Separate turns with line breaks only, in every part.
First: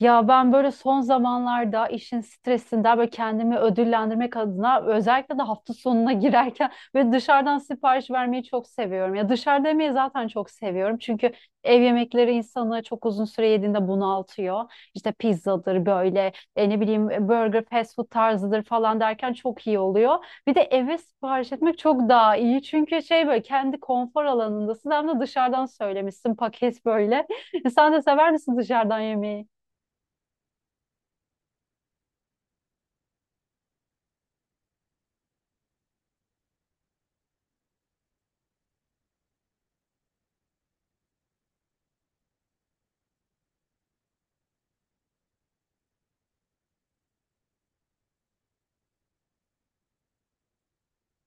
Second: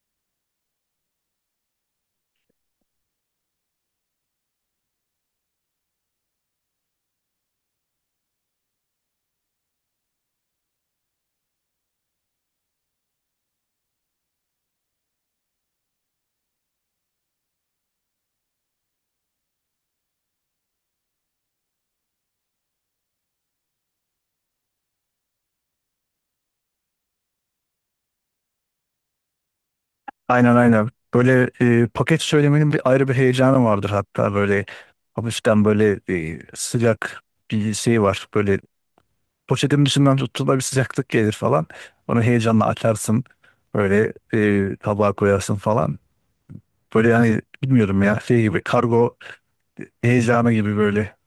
Ya ben böyle son zamanlarda işin stresinden böyle kendimi ödüllendirmek adına özellikle de hafta sonuna girerken böyle dışarıdan sipariş vermeyi çok seviyorum. Ya dışarıda yemeği zaten çok seviyorum. Çünkü ev yemekleri insanı çok uzun süre yediğinde bunaltıyor. İşte pizzadır böyle ne bileyim burger fast food tarzıdır falan derken çok iyi oluyor. Bir de eve sipariş etmek çok daha iyi. Çünkü şey böyle kendi konfor alanındasın hem de dışarıdan söylemişsin paket böyle. Sen de sever misin dışarıdan yemeği?
Aynen, aynen. Böyle paket söylemenin bir ayrı heyecanı vardır, hatta böyle hafiften böyle sıcak bir şey var. Böyle poşetin dışından tuttuğunda bir sıcaklık gelir falan. Onu heyecanla açarsın. Böyle tabağa koyarsın falan. Böyle, yani bilmiyorum ya, şey gibi kargo heyecanı gibi böyle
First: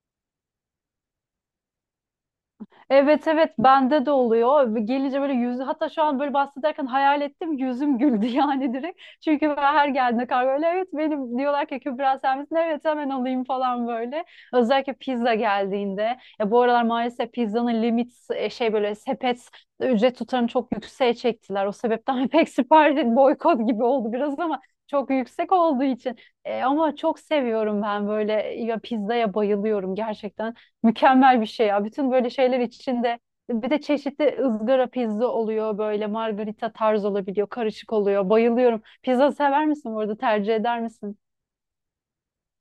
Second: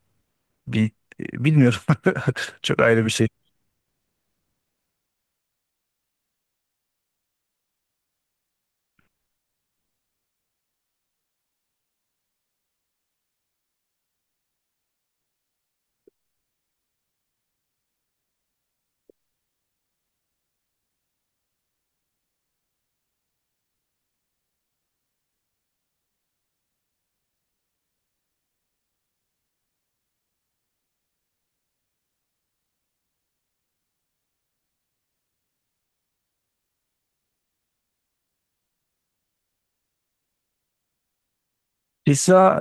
bir bilmiyorum. Çok ayrı bir
Evet,
şey.
evet, bende de oluyor. Gelince böyle yüz hatta şu an böyle bahsederken hayal ettim yüzüm güldü yani direkt. Çünkü ben her geldiğinde kargo öyle evet benim diyorlar ki Kübra sen misin? Evet hemen alayım falan böyle. Özellikle pizza geldiğinde. Ya bu aralar maalesef pizzanın limit şey böyle sepet ücret tutarını çok yükseğe çektiler. O sebepten pek sipariş boykot gibi oldu biraz ama çok yüksek olduğu için. Ama çok seviyorum ben böyle ya pizzaya bayılıyorum gerçekten. Mükemmel bir şey ya. Bütün böyle şeyler içinde bir de çeşitli ızgara pizza oluyor böyle margarita tarz olabiliyor. Karışık oluyor. Bayılıyorum. Pizza sever misin bu arada? Tercih eder misin?
Pizza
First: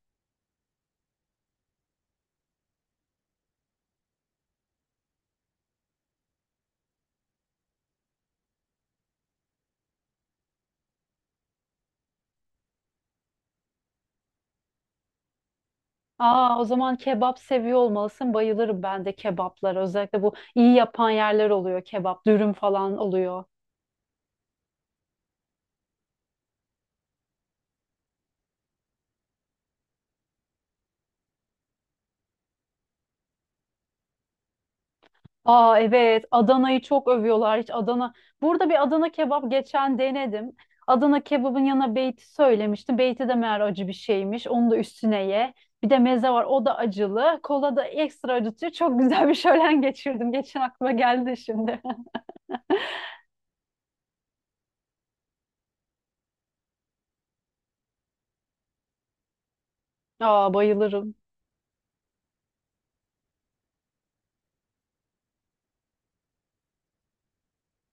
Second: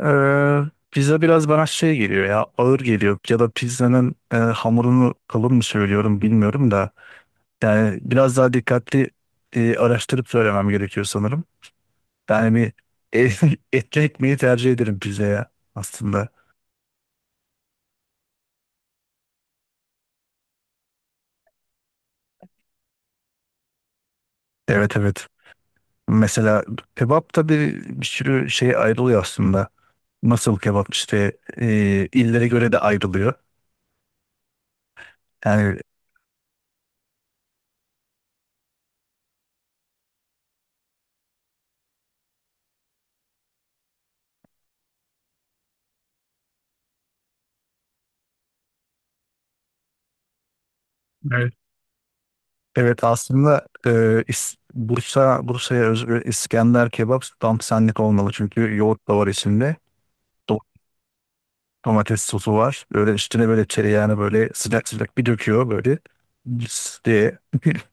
Pizza biraz bana şey geliyor ya, ağır geliyor, ya da pizzanın hamurunu kalın mı söylüyorum bilmiyorum da. Yani biraz daha dikkatli araştırıp söylemem gerekiyor sanırım. Yani bir etli ekmeği tercih ederim pizzaya aslında.
Aa, o zaman kebap seviyor olmalısın. Bayılırım ben de kebaplara. Özellikle bu iyi yapan yerler oluyor. Kebap, dürüm falan oluyor.
Evet, evet. Mesela kebap da bir sürü şey ayrılıyor aslında. Nasıl kebap, işte illere göre de ayrılıyor.
Aa,
Yani
evet, Adana'yı çok övüyorlar hiç Adana. Burada bir Adana kebap geçen denedim. Adana kebabın yanına beyti söylemiştim. Beyti de meğer acı bir şeymiş. Onu da üstüne ye. Bir de meze var o da acılı. Kola da ekstra acıtıyor. Çok güzel bir şölen geçirdim. Geçen aklıma geldi
evet.
şimdi.
Evet aslında Bursa'ya özgü İskender kebap tam senlik olmalı, çünkü yoğurt da var içinde.
Aa, bayılırım.
Domates sosu var. Böyle üstüne böyle tereyağını böyle sıcak sıcak bir döküyor böyle. Lıs diye.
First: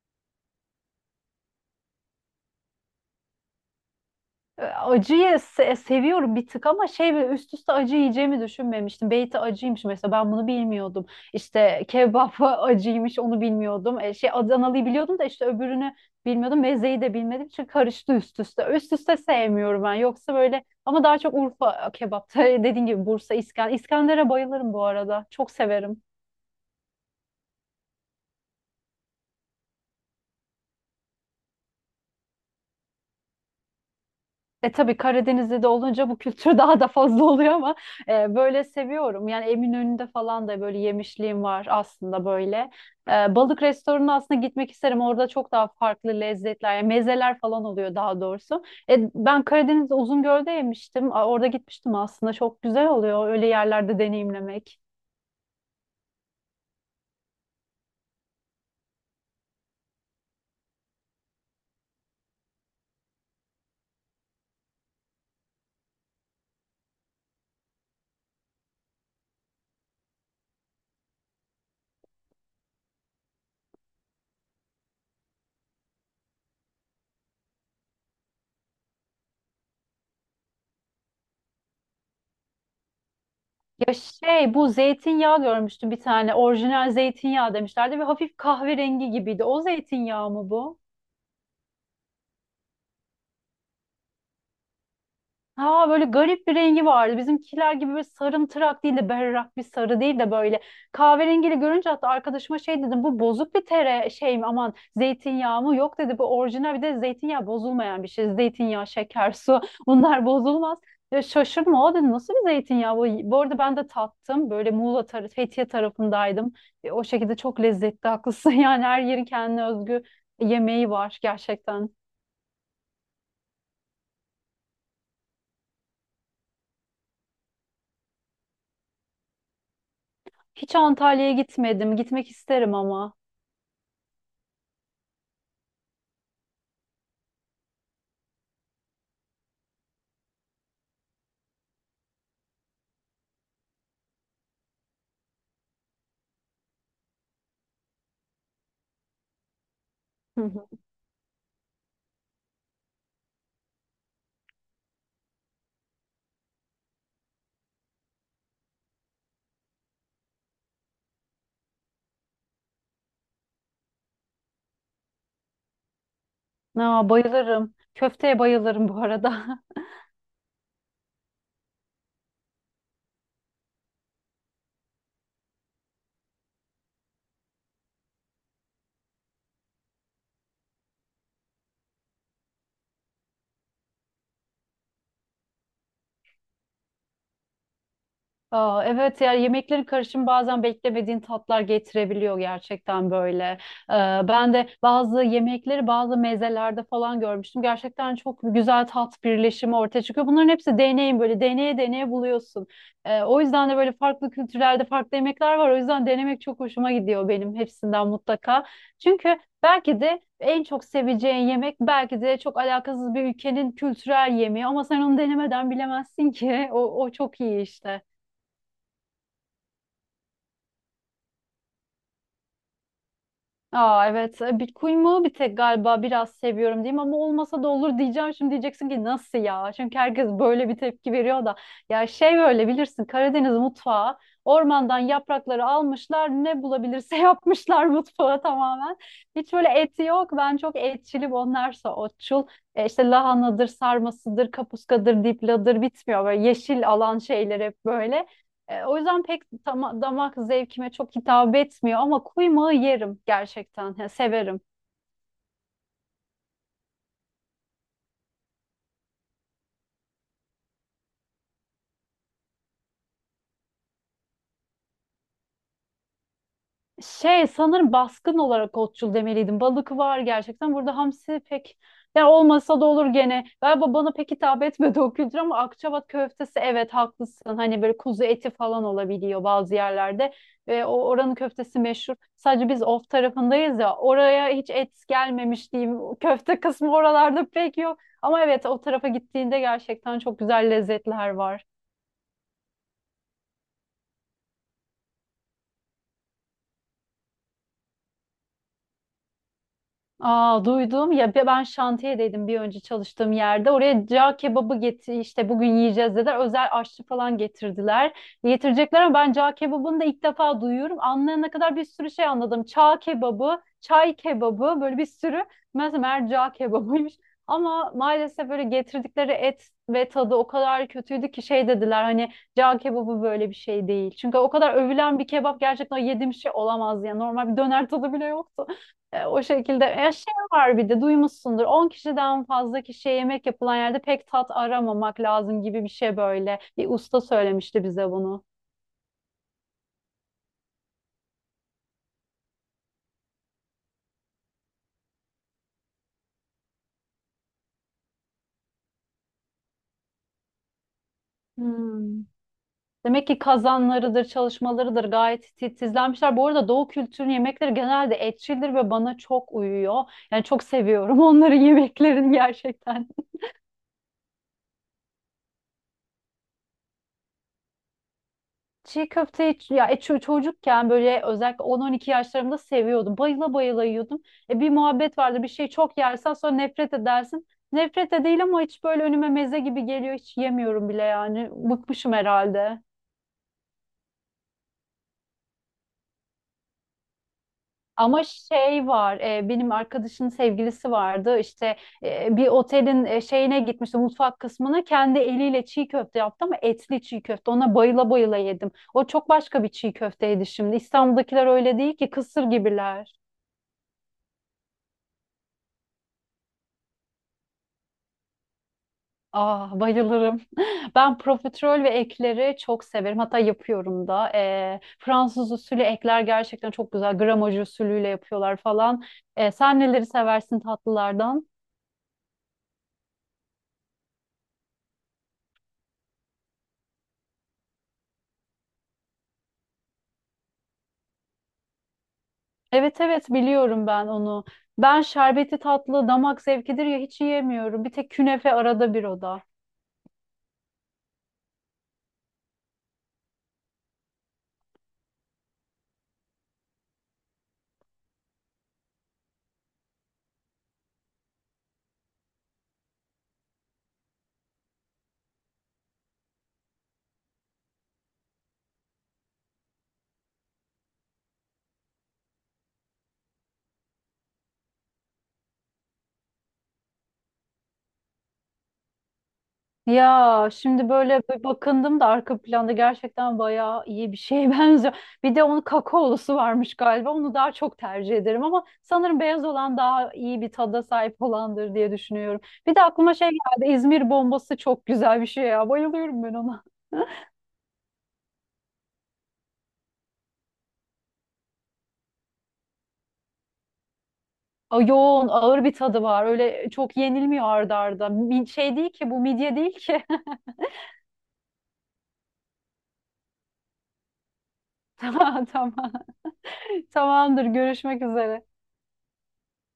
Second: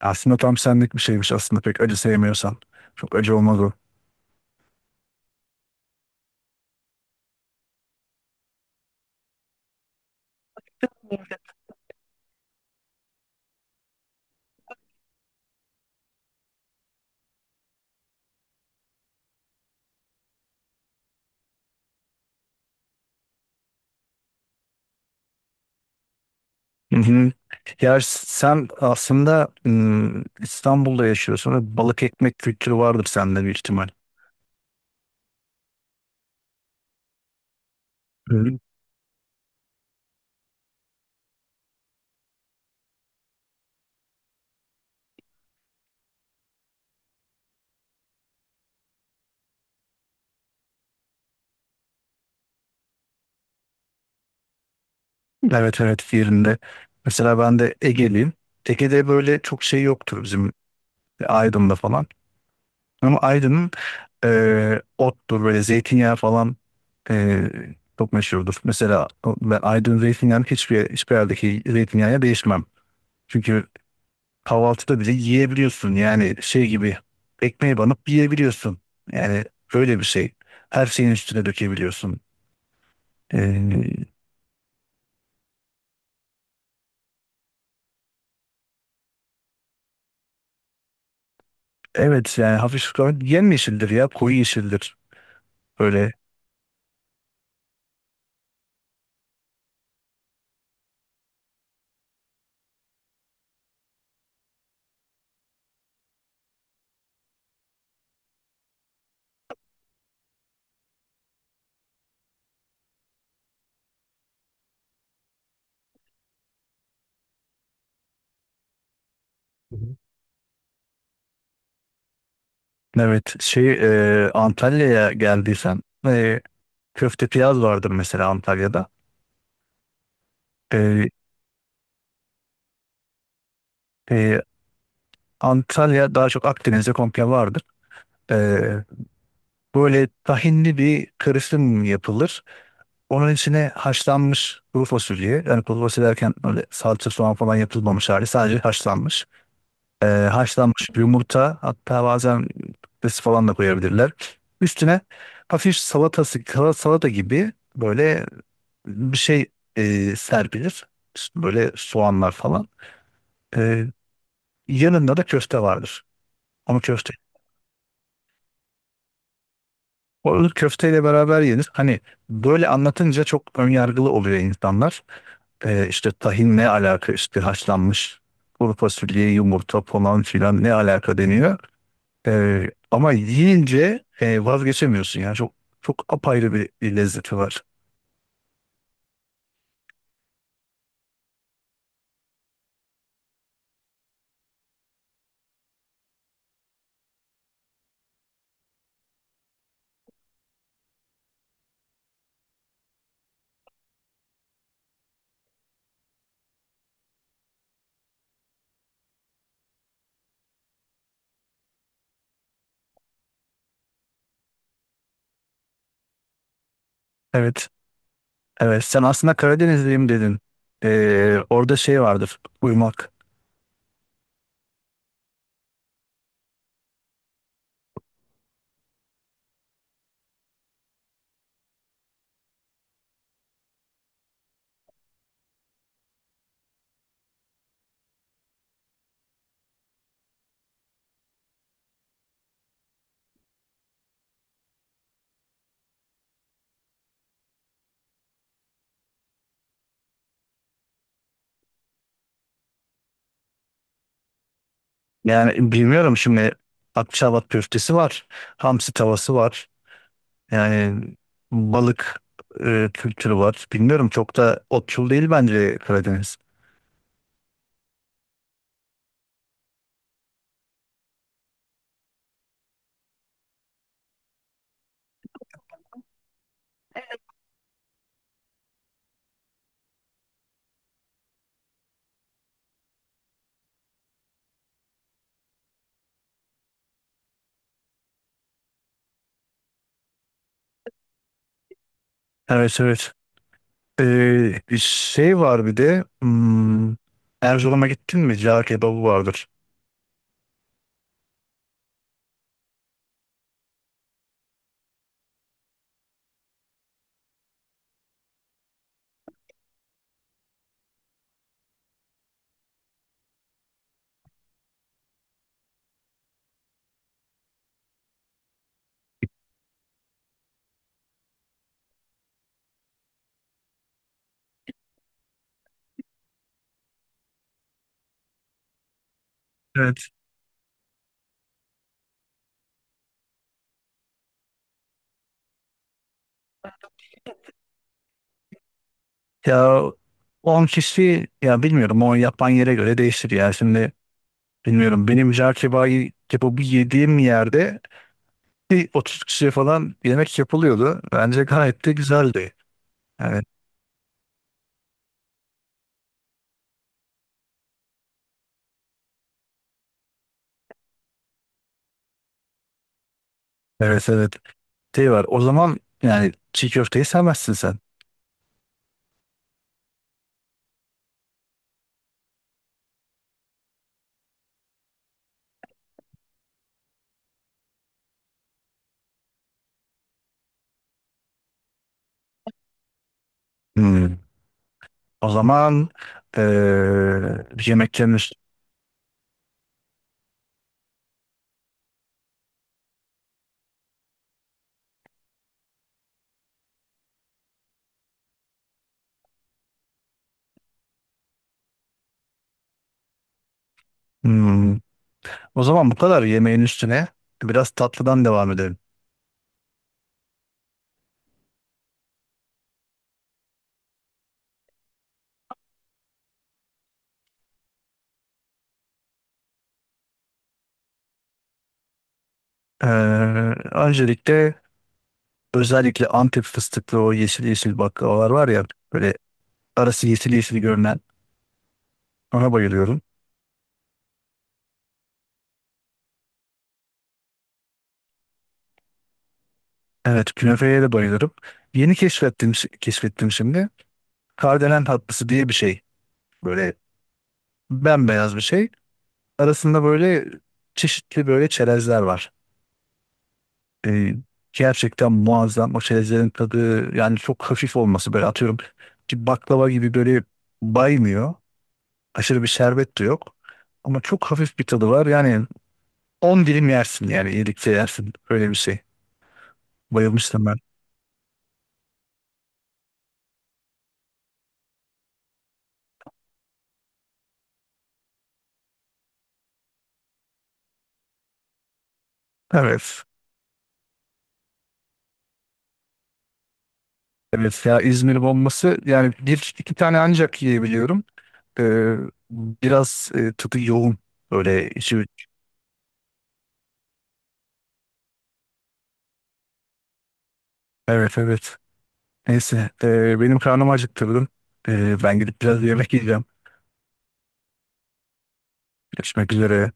Aslında tam senlik bir şeymiş aslında, pek acı sevmiyorsan. Çok acı olmaz o.
Acıyı seviyorum bir tık ama şey böyle üst üste acı yiyeceğimi düşünmemiştim. Beyti acıymış mesela ben bunu bilmiyordum. İşte kebap acıymış onu bilmiyordum. Şey Adanalı'yı biliyordum da işte öbürünü bilmiyordum. Mezeyi de bilmediğim için karıştı üst üste. Üst üste sevmiyorum ben. Yoksa böyle ama daha çok Urfa kebap. dediğin gibi Bursa, İskan. İskender'e bayılırım bu arada. Çok severim.
Hı hı. Ya sen aslında İstanbul'da yaşıyorsun ve balık ekmek kültürü vardır sende bir ihtimal.
E tabii Karadeniz'de de olunca bu kültür daha da fazla oluyor ama
Hı.
böyle seviyorum. Yani Eminönü'nde falan da böyle yemişliğim var aslında böyle. Balık restoranına aslında gitmek isterim. Orada çok daha farklı lezzetler, yani mezeler falan oluyor daha doğrusu. Ben Karadeniz'de Uzungöl'de yemiştim. A, orada gitmiştim aslında. Çok güzel oluyor öyle yerlerde deneyimlemek.
Evet, evet, yerinde. Mesela ben de Ege'liyim. Ege'de böyle çok şey yoktur bizim, Aydın'da falan. Ama Aydın'ın, ottur, böyle zeytinyağı falan ee, çok meşhurdur. Mesela ben Aydın zeytinyağını hiçbir yerdeki zeytinyağına değişmem. Çünkü kahvaltıda bile yiyebiliyorsun. Yani şey gibi, ekmeğe banıp yiyebiliyorsun. Yani öyle bir şey. Her şeyin üstüne dökebiliyorsun.
Ya
Ee,
şey bu zeytinyağı görmüştüm bir tane. Orijinal zeytinyağı demişlerdi ve hafif kahverengi gibiydi. O zeytinyağı mı bu?
evet, yani hafif yemyeşildir ya, koyu yeşildir.
Ha böyle
Böyle.
garip bir rengi vardı. Bizimkiler gibi böyle sarımtırak değil de berrak bir sarı değil de böyle kahverengili görünce hatta arkadaşıma şey dedim bu bozuk bir tere şey mi aman zeytinyağı mı? Yok dedi bu orijinal bir de zeytinyağı bozulmayan bir şey. Zeytinyağı, şeker, su bunlar bozulmaz. Ya şaşırma o dedi nasıl bir zeytinyağı bu? Bu arada ben de tattım böyle Muğla tarafı Fethiye tarafındaydım. O şekilde çok lezzetli haklısın yani her yerin kendine
Hı hı.
özgü yemeği var gerçekten.
Evet, şey, Antalya'ya geldiysen köfte piyaz vardır mesela Antalya'da.
Hiç
E,
Antalya'ya gitmedim. Gitmek isterim ama.
e, Antalya daha çok Akdeniz'de komple vardır. Ee, böyle tahinli bir karışım yapılır. Onun içine haşlanmış kuru fasulye. Yani kuru fasulye derken, öyle salça, soğan falan yapılmamış hali. Sadece haşlanmış.
Hı hı.
Haşlanmış yumurta, hatta bazen patates falan da koyabilirler. Üstüne hafif salatası, kara salata gibi böyle bir şey serpilir. Böyle soğanlar falan. Ee, yanında da köfte vardır. Ama
Aa,
köfte,
bayılırım. Köfteye bayılırım bu arada.
o ılık köfteyle beraber yenir. Hani böyle anlatınca çok önyargılı oluyor insanlar. İşte tahin ne alaka, işte haşlanmış kuru fasulye, yumurta falan filan ne alaka deniyor. Ama yiyince vazgeçemiyorsun yani, çok apayrı bir lezzeti var.
Aa, evet yani yemeklerin karışımı bazen beklemediğin tatlar getirebiliyor gerçekten böyle. Ben de bazı yemekleri bazı mezelerde falan görmüştüm. Gerçekten çok güzel tat birleşimi ortaya çıkıyor. Bunların hepsi deneyim böyle deneye deneye buluyorsun. O yüzden de böyle farklı kültürlerde farklı yemekler var. O yüzden denemek çok hoşuma gidiyor benim hepsinden mutlaka. Çünkü belki de en çok seveceğin yemek belki de çok alakasız bir ülkenin kültürel yemeği ama sen onu denemeden bilemezsin ki. O çok iyi
Evet.
işte.
Evet, sen aslında Karadenizliyim dedin. Orada şey vardır, uyumak.
Aa, evet. Bitcoin bir tek galiba biraz seviyorum diyeyim ama olmasa da olur diyeceğim. Şimdi diyeceksin ki nasıl ya? Çünkü herkes böyle bir tepki veriyor da. Ya şey böyle bilirsin Karadeniz mutfağı ormandan yaprakları almışlar ne bulabilirse yapmışlar mutfağa tamamen. Hiç böyle eti yok. Ben çok etçilim onlarsa otçul. İşte lahanadır, sarmasıdır, kapuskadır, dipladır bitmiyor. Böyle yeşil alan şeyler hep böyle. O yüzden pek damak zevkime çok hitap etmiyor ama kuymağı yerim gerçekten. Ya, severim.
Yani bilmiyorum şimdi, Akçaabat köftesi var, hamsi tavası var. Yani balık kültürü var. Bilmiyorum, çok da otçul değil bence Karadeniz.
Şey sanırım baskın olarak otçul demeliydim. Balık var gerçekten. Burada hamsi pek yani olmasa da olur gene. Galiba bana pek hitap etmedi o kültür ama Akçabat köftesi evet haklısın. Hani böyle kuzu eti falan olabiliyor bazı yerlerde. Ve o oranın köftesi meşhur. Sadece biz of tarafındayız ya oraya hiç et gelmemiş diyeyim. O köfte kısmı oralarda pek yok. Ama evet o tarafa gittiğinde gerçekten çok güzel lezzetler var.
Evet, evet. Bir şey var bir de. Erzurum'a gittin mi? Cağ kebabı vardır.
Aa, duydum ya ben şantiyedeydim bir önce çalıştığım yerde. Oraya cağ kebabı getir işte bugün yiyeceğiz dediler. Özel aşçı falan getirdiler. Getirecekler ama ben cağ kebabını da ilk defa duyuyorum. Anlayana kadar bir sürü şey anladım. Çağ kebabı, çay kebabı böyle bir sürü. Mesela meğer cağ kebabıymış. Ama maalesef böyle getirdikleri et ve tadı o kadar kötüydü ki şey dediler hani cağ kebabı böyle bir şey değil. Çünkü o kadar övülen bir kebap gerçekten yediğim şey olamaz ya. Normal bir döner tadı bile yoktu. O şekilde.
Evet.
Şey var bir de duymuşsundur. 10 kişiden fazla kişiye yemek yapılan yerde pek tat aramamak lazım gibi bir şey böyle. Bir usta söylemişti bize bunu.
Ya 10 kişi ya, bilmiyorum, o yapan yere göre değişir ya. Şimdi bilmiyorum, benim cağ kebabı yediğim yerde bir 30 kişiye falan yemek yapılıyordu. Bence gayet de
Hmm.
güzeldi.
Demek ki
Yani
kazanlarıdır, çalışmalarıdır gayet titizlenmişler. Bu arada Doğu kültürünün yemekleri genelde etçildir ve bana çok uyuyor. Yani çok seviyorum onların yemeklerini gerçekten.
evet, evet, şey var. O zaman yani çiğ köfteyi sevmezsin sen.
Çiğ köfteyi ya çocukken böyle özellikle 10-12 yaşlarımda seviyordum. Bayıla bayıla yiyordum. Bir muhabbet vardı. Bir şeyi çok yersen sonra nefret edersin. Nefret de değil ama hiç böyle önüme meze gibi geliyor. Hiç yemiyorum bile yani. Bıkmışım herhalde.
Hmm. O zaman eee yemeklerin
Ama şey var, benim arkadaşın sevgilisi vardı. İşte bir otelin şeyine gitmişti, mutfak kısmına. Kendi eliyle çiğ köfte yaptı ama etli çiğ köfte. Ona bayıla bayıla yedim. O çok başka bir çiğ köfteydi şimdi. İstanbul'dakiler öyle değil ki, kısır gibiler.
hmm. O zaman bu kadar yemeğin üstüne biraz tatlıdan devam edelim.
Ah, bayılırım. Ben profiterol ve ekleri çok severim. Hatta yapıyorum da. Fransız usulü ekler gerçekten çok güzel. Gramaj usulüyle yapıyorlar falan. Sen neleri seversin tatlılardan?
Eee, öncelikle, özellikle Antep fıstıklı o yeşil yeşil baklavalar var ya, böyle arası yeşil yeşil görünen, ona bayılıyorum.
Evet, evet, biliyorum ben onu. Ben şerbeti tatlı damak zevkidir ya hiç yiyemiyorum. Bir tek künefe arada bir o da.
Evet, künefeye de bayılırım. Yeni keşfettim şimdi. Kardelen tatlısı diye bir şey. Böyle bembeyaz bir şey. Arasında böyle çeşitli böyle çerezler var. Ee, gerçekten muazzam o çerezlerin tadı. Yani çok hafif olması, böyle atıyorum ki baklava gibi böyle baymıyor. Aşırı bir şerbet de yok. Ama çok hafif bir tadı var. Yani 10 dilim yersin, yani iyilikçe yersin. Öyle bir şey. Bayılmıştım
Ya
ben.
şimdi böyle bir bakındım da arka planda gerçekten bayağı iyi bir şeye benziyor. Bir de onun kakaolusu varmış galiba. Onu daha çok tercih ederim ama sanırım beyaz olan daha iyi bir tada sahip olandır diye düşünüyorum. Bir de
Evet.
aklıma şey geldi. İzmir bombası çok güzel bir şey ya. Bayılıyorum ben ona.
Evet ya, İzmir bombası yani bir iki tane ancak yiyebiliyorum. Ee, biraz tadı yoğun. Öyle
A,
içi.
yoğun, ağır bir tadı var. Öyle çok yenilmiyor arda arda. Şey değil ki bu midye değil ki.
Evet, evet. Neyse. Benim karnım acıktırdım. Ben gidip
Tamam,
biraz
tamam.
yemek yiyeceğim.
Tamamdır, görüşmek üzere.
Görüşmek üzere.